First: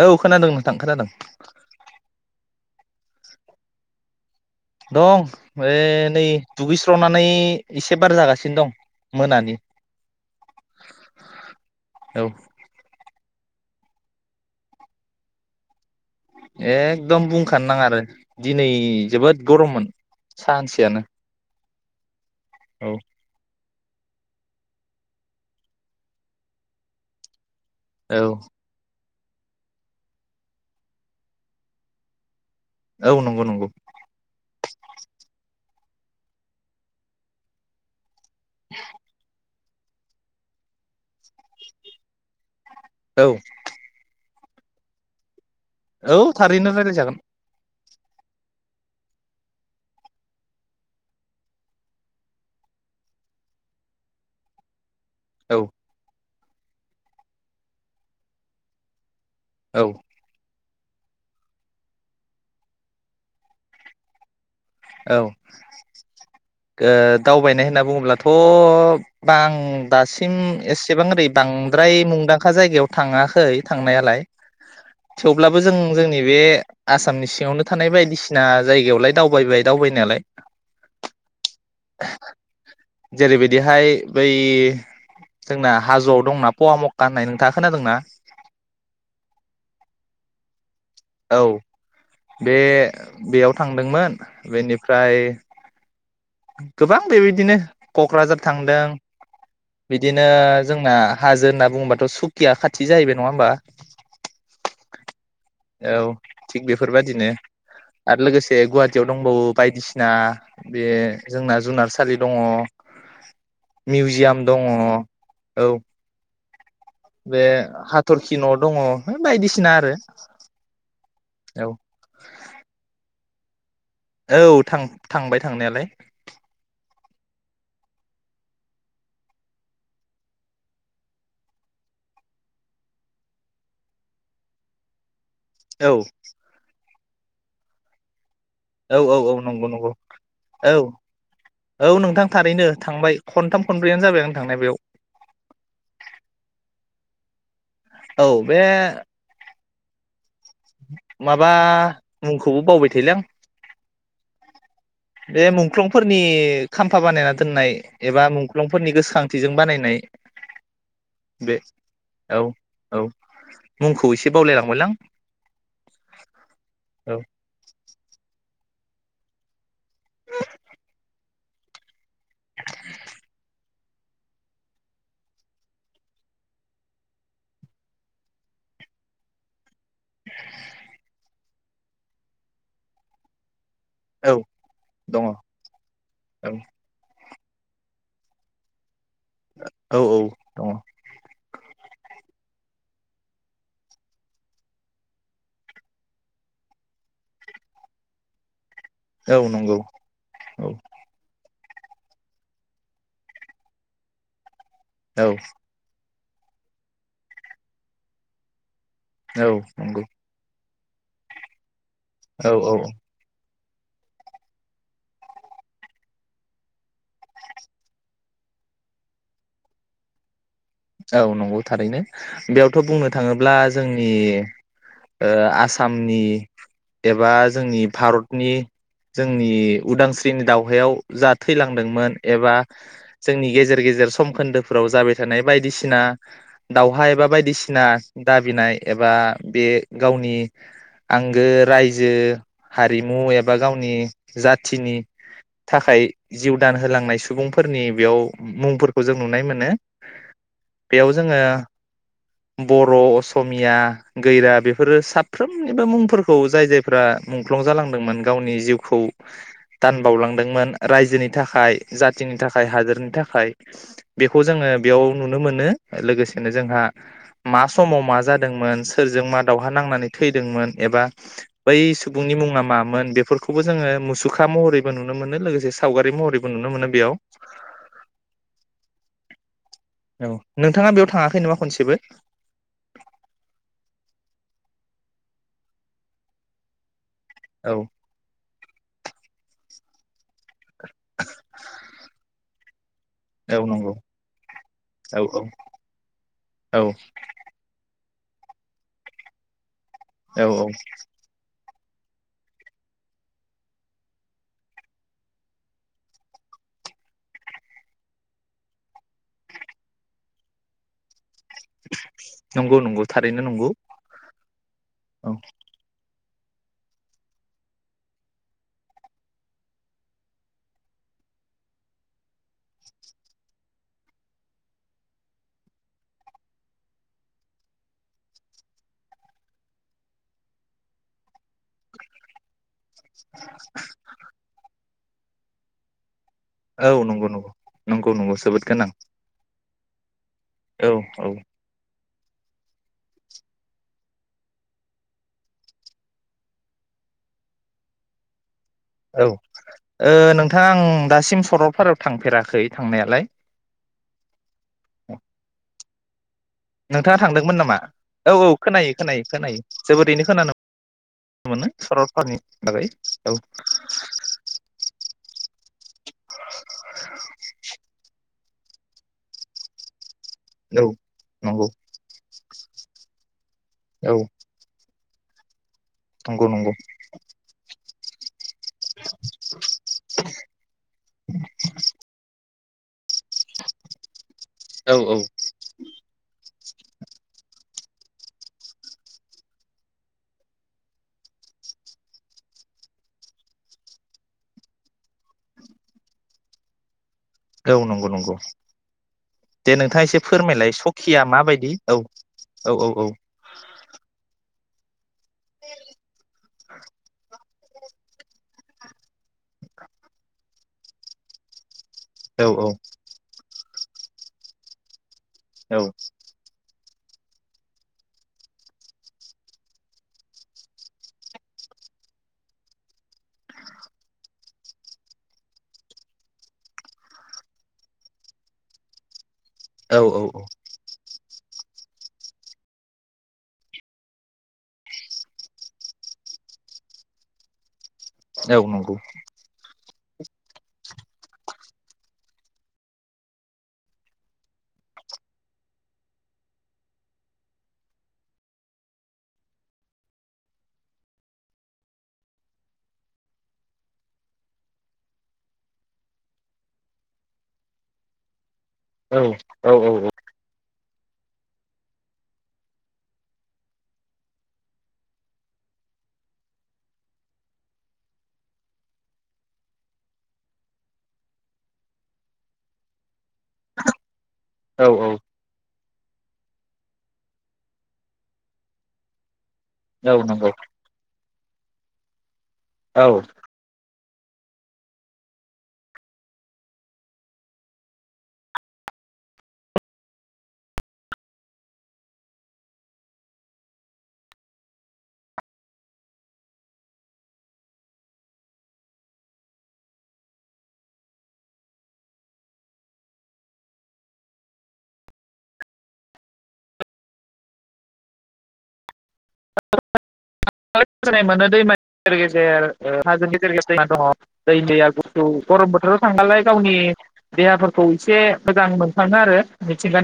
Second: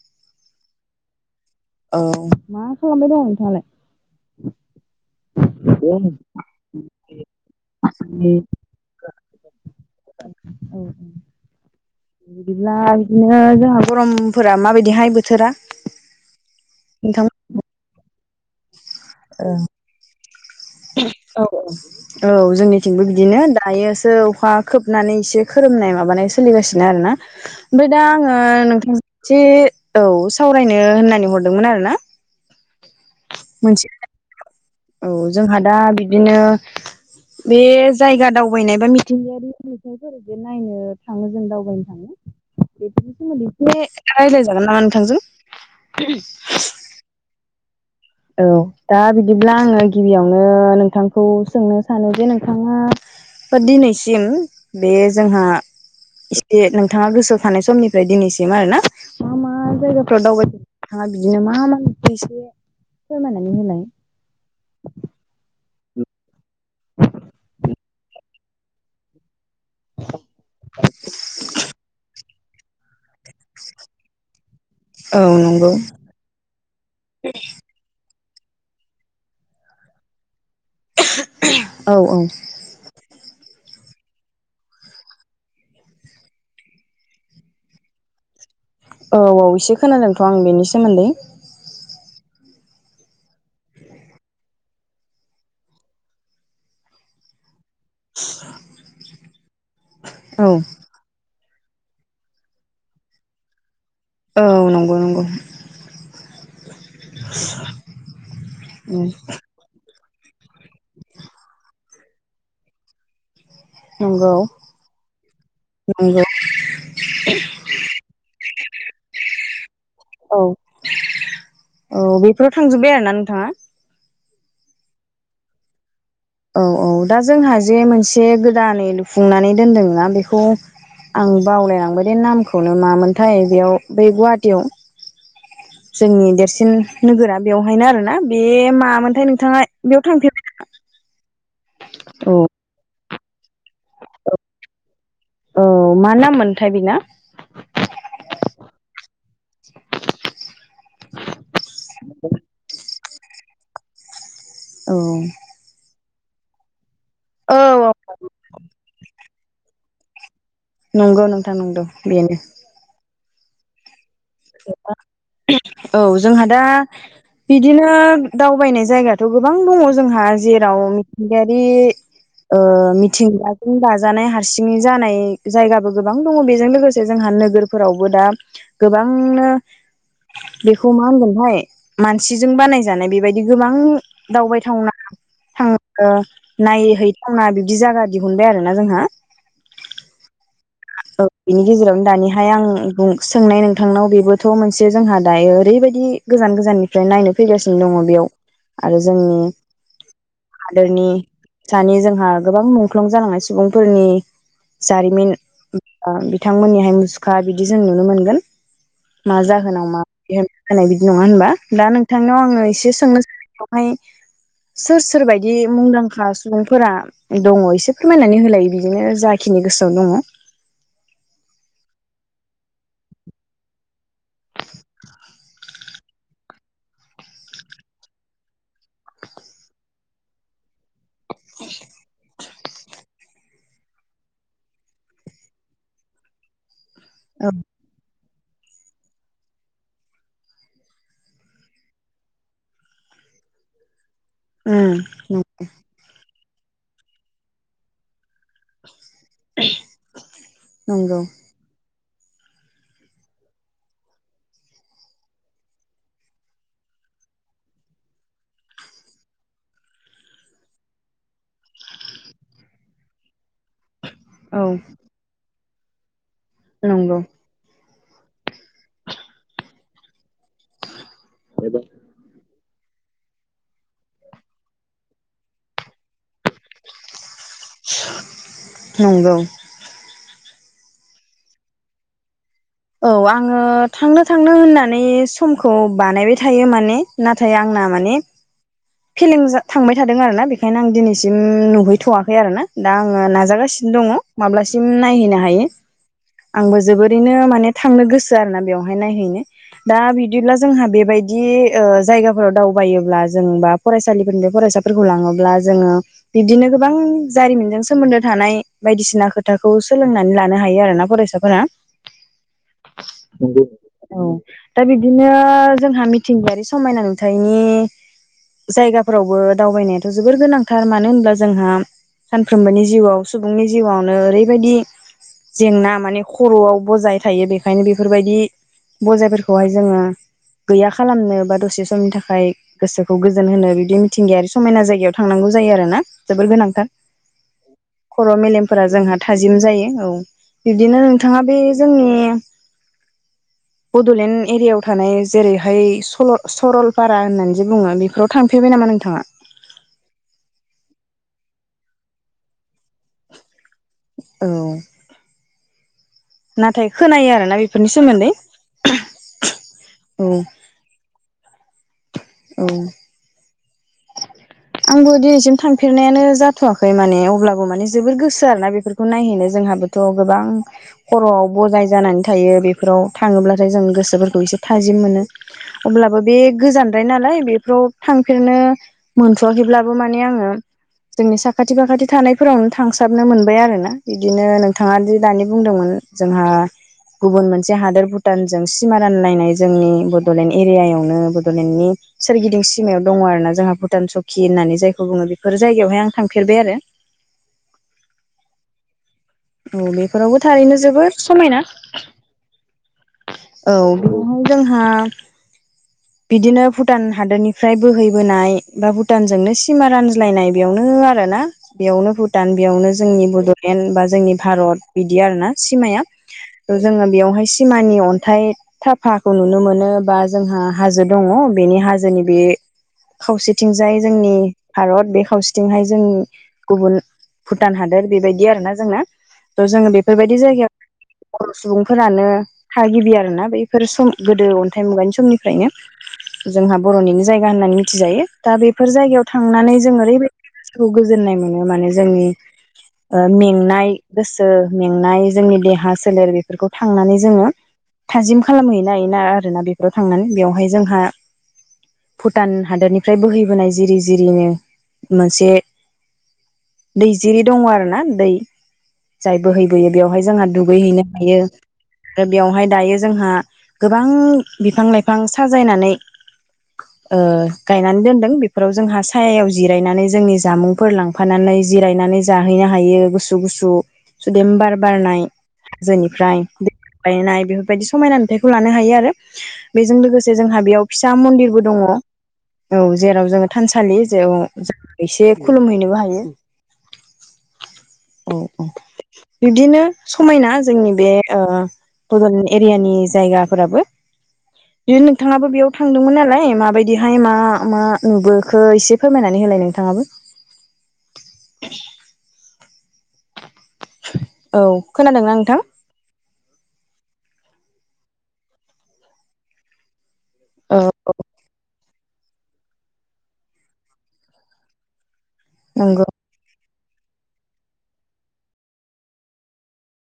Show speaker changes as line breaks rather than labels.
औ खोनादों नोंथां खोनादों।
औ मा खालामबाय दं नोंथाङालाय?
दं बे नै दुगैस्रनानै एसे बार जागासिनो दं मोनानि।
औ
औ
बिदिब्ला बिदिनो ओ जोंहा गरमफोरा माबायदिहाय बोथोरा?
एकदम
नोंथांमोन
बुंखानो नाङा आरो दिनै जोबोद गरममोन। सानसेयानो।
[inaudible] औ
औ
जोंनिथिंबो बिदिनो दा दायोसो अखा खोबनानै एसे खोरोमनाय माबानाय सोलिगासिनो आरो ना। ओमफ्राय दा
औ
आङो नोंथां एसे औ सावरायनो होननानै हरदोंमोन आरो ना।
औ नंगौ नंगौ।
औ जोंहा दा बिदिनो बे जायगा दावबायनाय बा मिथिंगायारि नुथायफोरखौ नायनो थाङो जों दावबायनो थाङो। बेफोरनि
औ
सोमोन्दै एसे रायलायजागोन नामा नोंथांजों?
औ थारैनो रायलाय जागोन।
औ दा बिदिब्ला आङो गिबियावनो नोंथांखौ सोंनो सानो जे नोंथाङा दिनैसिम बे जोंहा
औ
दि नोंथाङा गोसोआव थानाय समनिफ्राय दिनैसिम आरो ना मा मा
औ
जायगाफ्राव दावबाय [inaudible] नोंथाङा बिदिनो मा मा [inaudible] फोरमायनानै होलाय
औ दावबायनाय ओ होनना बुङोब्लाथ' आं दासिम एसेबां ओरै बांद्राय मुंदां खा जायगायाव थाङाखै थांनायालाय।
औ
थेवब्लाबो
नंगौ
जों जोंनि बे आसामनि सिङावनो थानाय बायदिसि सिना जायगायावलाय दावबायबाय दावबायनायालाय।
औ औ।
जेरैबायदिहाय बै जोंना हाजोआव दंना पवा मकका होननाय नोंथाङा खोनादोंना?
औ औ एसे खोनादोंथ‌' आं बेनिस मोनदै।
औ बे बेयाव थांदोंमोन बेनिफ्राय गोबां बेेबायदिनो कक्राझार थांदों बिदिनो
औ
जोंना हाजो होनना बुंबाथ' सुकिया खाथि जाहैबाय नङा होमबा?
औ नंगौ नंगौ।
औ थिग बेफ बेफोरबायाददिनो आरो लोगोसे गुवाहाटियाव दंबावो बायदिसि ना बे जोंना जुनारसालि दङ।
नंगौ
मिउजियाम दङ औ।
[inaudible]
बे हाथरखि न' दङ हो बायदिसिना आरो।
औ [inaudible] औ बेफोराव थांजोब्बाय आरोना नों थाङा
औ थां थांबाय थांनायालाय।
औ औ दा जोंहा जे मोनसे गोदानै लुफुंनानै दोनदों ना बेखौ आं बावलायलांबाय दे नामखौनो मामोनथाय बेयाव बै गुवाहाटियाव
औ
जोंनि देरसिन नोगोरा बेवहायनो आरो ना। बे
औ औ
मामोनथाय
औ
नोंथाङा
नंगौ नंगौ
बेयाव थांफेर
औ औ नोंथां थारैनो थांबाय। खन्थाम
[inaudible] औ मा नाममोनथाय बिना?
औ बे मा? माबा मुंखौबो बावबाय थायोलां।
औ
बे मुंख्लंफो फोनि खाम फा बानायना
औ
दोननाय
औ
एबा मुंख्लंफोरनि गोसोखांथिजों बानायनाय
नंगौ नोंथां नंदो बेनो।
मुंखो खौ एसे बावलायलांबायलां।
औ जोंहा दा
औ
बिदिनो दावबायनाय जायगायाथ गोबां दङ जोंहा जेराव गायारि ओ मिथिंगाजों दाजानाय हारसिङै जानाय जायगाबो गोबां दङ बेजों लोगोसे जोंहा नोगोरफोरावबो दा गोबां बांनो बेखौ मा होनगोनथाय मानसिजों बानायजानाय बेबायदि गोबां बां
औ
दावबायथावना
दङ औ
थां ओ नायहै वना बिबदि जागा दिहुनबाय आरो ना जोंहा
औ औ दङ
[inaudible] बिनि गेजेरावनो दानिया थाय आं बुं सोंनाय नों थांनाय बेबोथ मोनसे जोंहा दायो ओरैबायदि गोजान गोजाननिफ्राय नायनो फैगासिनो दङ बेयाव। आरो जोंनि
औ नंगौ औ
हादोरनि सानि जोंहा गोबां मुंख्लं जालांनाय सुबुंफोरनि
औ
जारिमिन आ बिथांमोननिहाय मुसुखा बिदि जों नुनो मोनगोन। मा
औ
जाहोनाव मा
नंगौ
[unintelligible] होनाय बिदि नङा होनबा दा नों थांनाव
औ
आङो
औ
एसे सोंनो [inaudible] हाय सोर सोर बायदि मुंदांखा सुबुंफोरा दङ एसे फोरमायनानै होलायो बिदिनो जाखिनि गोसोआव दङ।
औ नंगौ थारैनो बेयावथ बुंनो थाङोब्ला जों नि ओ आ सामनि एबा जोंनि भारतनि जोंनि उदांस्रिनि दावहायाव जा थैलांदोंमोन एबा जोंनि गेजेर गेजेर सम खोन्दोफोराव जाबाय थानाय बायदिसिना दावहा एबा
औ
बायदिसिना दाबिनाय एबा बे गावनि आंगो रायजो हारिमु एबा गावनि जाथिनि
उम
थाखाय जिउ दान होलांनाय सुबुंफोरनि बेयाव मुंफोरखौ जों नुनाय मोनो। बेयाव
नंगौ
जोङो बर असमिया गोरिया बेफोरो साफ्रोमनिबो मुंफोरखौ जाय जायफ्रा मुंख्लं जालांदोंमोन गावनि जिउखौ दानबावलांदोंमोन रायजोनि थाखाय जाथिनि थाखाय हादोरनि थाखाय बेखौ
औ
नुनो मोनो लोगोस जोंहा
नंगौ
मास समाव मा जादोंमोन सोरजों मा दावहा नांनानै थैदोंमोन एबा बै सुबुंनि मुङा मा मोन बेफोरखौबो जोङो मुसुखा महरैबो नुनो मोनो लोगोसे सावगारि महरैबो नुनो मोनो बेयाव
नंगौ।
औ नोंथाङा बेयाव थाङाखै नङा खनसेबो?
औ आङो थांनो थांनो होनना नै समखौ बानायबाय थायो माने नाथाय
औ
आंना माने फिलिं थांबाय थादों आरो ना बे ओंखायनो आं दिनैसिम नुहैथ'वाखै आरो ना। दा आङो
औ
नाजागासिनो
नंगौ
दङ माब्लासिम
औ
नायहैनो
औ
हायो आंबो
औ
जोबोरैनो माने थांनो गोसो आरोना बेवहाय नायहैनो। दा
औ
बिदिब्ला
औ
जोंहा बेबायदि जायगाफोराव दावबायोब्ला जों बा फरायसालिफोरनि बे फरायसाफोरखौ लाङोब्ला जोङो बिब्दिनो गोबां जारिमिनजों सोमोन्दो थानाय बायदिसिना खोथाखौ सोलोंनानै लानो हायो आरोना फरायसाफोरा
नंगौ नंगौ थारैनो नंगौ
औ दा बिदिनो
औ
जोंहा मिथिंगायारि समायना नुथायनि जायगाफोरावबो दावबायनायाथ' जोबोर गोनांथार मानो होनब्ला जोंहा सानफ्रोमबोनि जिउआव सुबुंनि जिउआवनो ओरैबायदि जेंना माने खर'आव बजाय थायो बेखायनो बेफोरबायदि बजाय फोरखौहाय जोङो गैया खालामनो बा दसे समनि थाखाय गोसोखौ जोन बिदि मिथिंगायारि समायना जायगायाव थांनांगौ जायो आरो ना। जोबोर गोनांथार
औ नंगौ नंगौ नंगौ
खर'
नंगौ जोबोद
मेलेमफोरा
गोनां
जोंहा थाजिम जायो। औ।
औ
बिदिनो
औ
नोंथाङा बे जोंनि। बडलेण्ड एरियायाव थानाय जेरैहाय सल' सरलपारा होननानै जे बुङो बेखौ
औ नोंथाङा आं दासिम सरलपारायाव थांफेराखै थांनायालाय।
औ। नाथाय
नोंथाङा
खोनायो आरोना
थांदोंमोन नामा
बेफोरनि सोमोन्दै
औ औ खोनायो खोनायो खोनायो। जोबोरैनो
औ
खोनानो मोनो सरल [unintelligible]
औ
बागै [unintelligible]
[inaudible] थांफेरनायानो जाथवाखै माने अब्लाबो माने जोबोर गोसो [inaudible] जाया आरो ना बेफोरखौ नायहैनो जोंहाबोथ। गोबां
औ
खरआव
नंगौ
बजाय जानानै थायो बेफोराव थाङोब्लाथाय जों
औ
गोसोफोरखौ एसे थाजिम मोनो अब्लाबो बे
नंगौ नंगौ
गोजानद्राय नालाय बेफ्राव थांफेरनो मोन सहैब्लाबो माने आङो जोंनि साखाथि फाखाथि थानायफोरावनो थांफेरनो मोनबाय आरोना बिदिनो नोंथाङा दि
औ
दानि बुंदोंमोन जोंहा गुबुन मोनसे हादोर भुटानजों सिमा रानलायनाय जोंनि बडलेण्ड एरियायावनो बडलेण्डनि सोरगिदिं सिमायाव दङ आरो ना जोंहा भुटान सक सखि होननानै जायखौ बुङो बेफोर जायगायावहाय आं थांफेरबाय आरो
औ नंगौ नंगौ दे
औ
नोंथाङा एसे
बेफोरावबो
फोरमायलाय
थारैनो जोबोर
सखिया
समायना
माबायदि औ औ औ औ
औ बेवहाय जोंहा बिदिनो भुटान हादोरनिफ्राय बोहैबोनाय बा भुटानजोंनो सिमा रानज्लायनाय बेयावनो आरोना बेयावनो
औ
भुटान बेयावनो जोंनि बडलेण्ड [inaudible] जोंनि भारत बि बिदि आरो ना
औ
सिमाया जोङो बेयावहाय सिमानि अन्थाइ थाफाखौ नुनो मोनो बा जोंहा हाजो दङ बेनि हाजोनि बे खावसेथिंजाय जोंनि भारत बे खावसेथिंहाय जों गुबुन भुटान हादोर बेबायदि आरोना जोंना जोङो
औ
बेफोरबायदि
औ
जायगायाव बर सुबुंफोरानो थागिबि आरोना बैफोर सम गोदो अन्थाइ मुगानि समनिफ्रायनो जोंहा बरनिनो जायगा होननानै थि जायो दा
औ
बेफोर
नंगौ
जायगायाव थांनानै जों ओरैबायदि गोसोखौ गोजोननाय मोनो माने जोंनि मेंनाय गोसो मेंनाय जोंनि देहा सोलेर बेफोरखौ थांनानै जोङो थाजिम खालामहैनो होना आरोना बेफोराव थांनानै बेवहाय जोंहा भुटान हादोरनिफ्राय बोहैबोनाय जिरि जिरिनो मोनसे दैजिरि दङ आरो ना दै
औ
जाय
औ
बोहैबोयो बेवहाय जोंहा दुगैहैनो हैयो दा बेवहाय दायो जोंहा गोबां बिफां लाइफां साजायनानै ओ गायनानै दोनदों बेफोराव जोंहा सायायाव जिरायनानै जोंनि जामुंफोर लांफानानै जिरायनानै जाहैनो हायो गुसु गुसु सुदेम बार
औ
बारनाय हाजोनिफ्राय बायनाय बेफोरबायदि समायना नुथाइखौ लानो हायो आरो बेजों
औ
लोगोसे
नंगौ
जोंहा बेयाव फिसा मन्दिरबो दङ औ
औ
जेराव जोङो थानसालि जेराव एसे खुलुमहैनोबो हायो औ बिब्दिनो समायना जोंनि बे ओ बडलेण्ड एरियानि जायगाफोराबो बिदिनो नोंथाङाबो बेयाव थांदोंमोन नालाय माबायदिहाय मा मा नुबोखो एसे फोरमायनानै होलाय नोंथाङाबो औ खोनादोंना नोंथां
[inaudible]
औ
[unintelligible] दैमा गेजेर गेजेर ओ हाजो गेजेर गेजेर दैमा दङ दै आ औ गरम बोथोराव
नंगौ
थांबालाय गावनि देहाफोरखौ एसे मोजां मोनखाङो आरो मिथिंगानि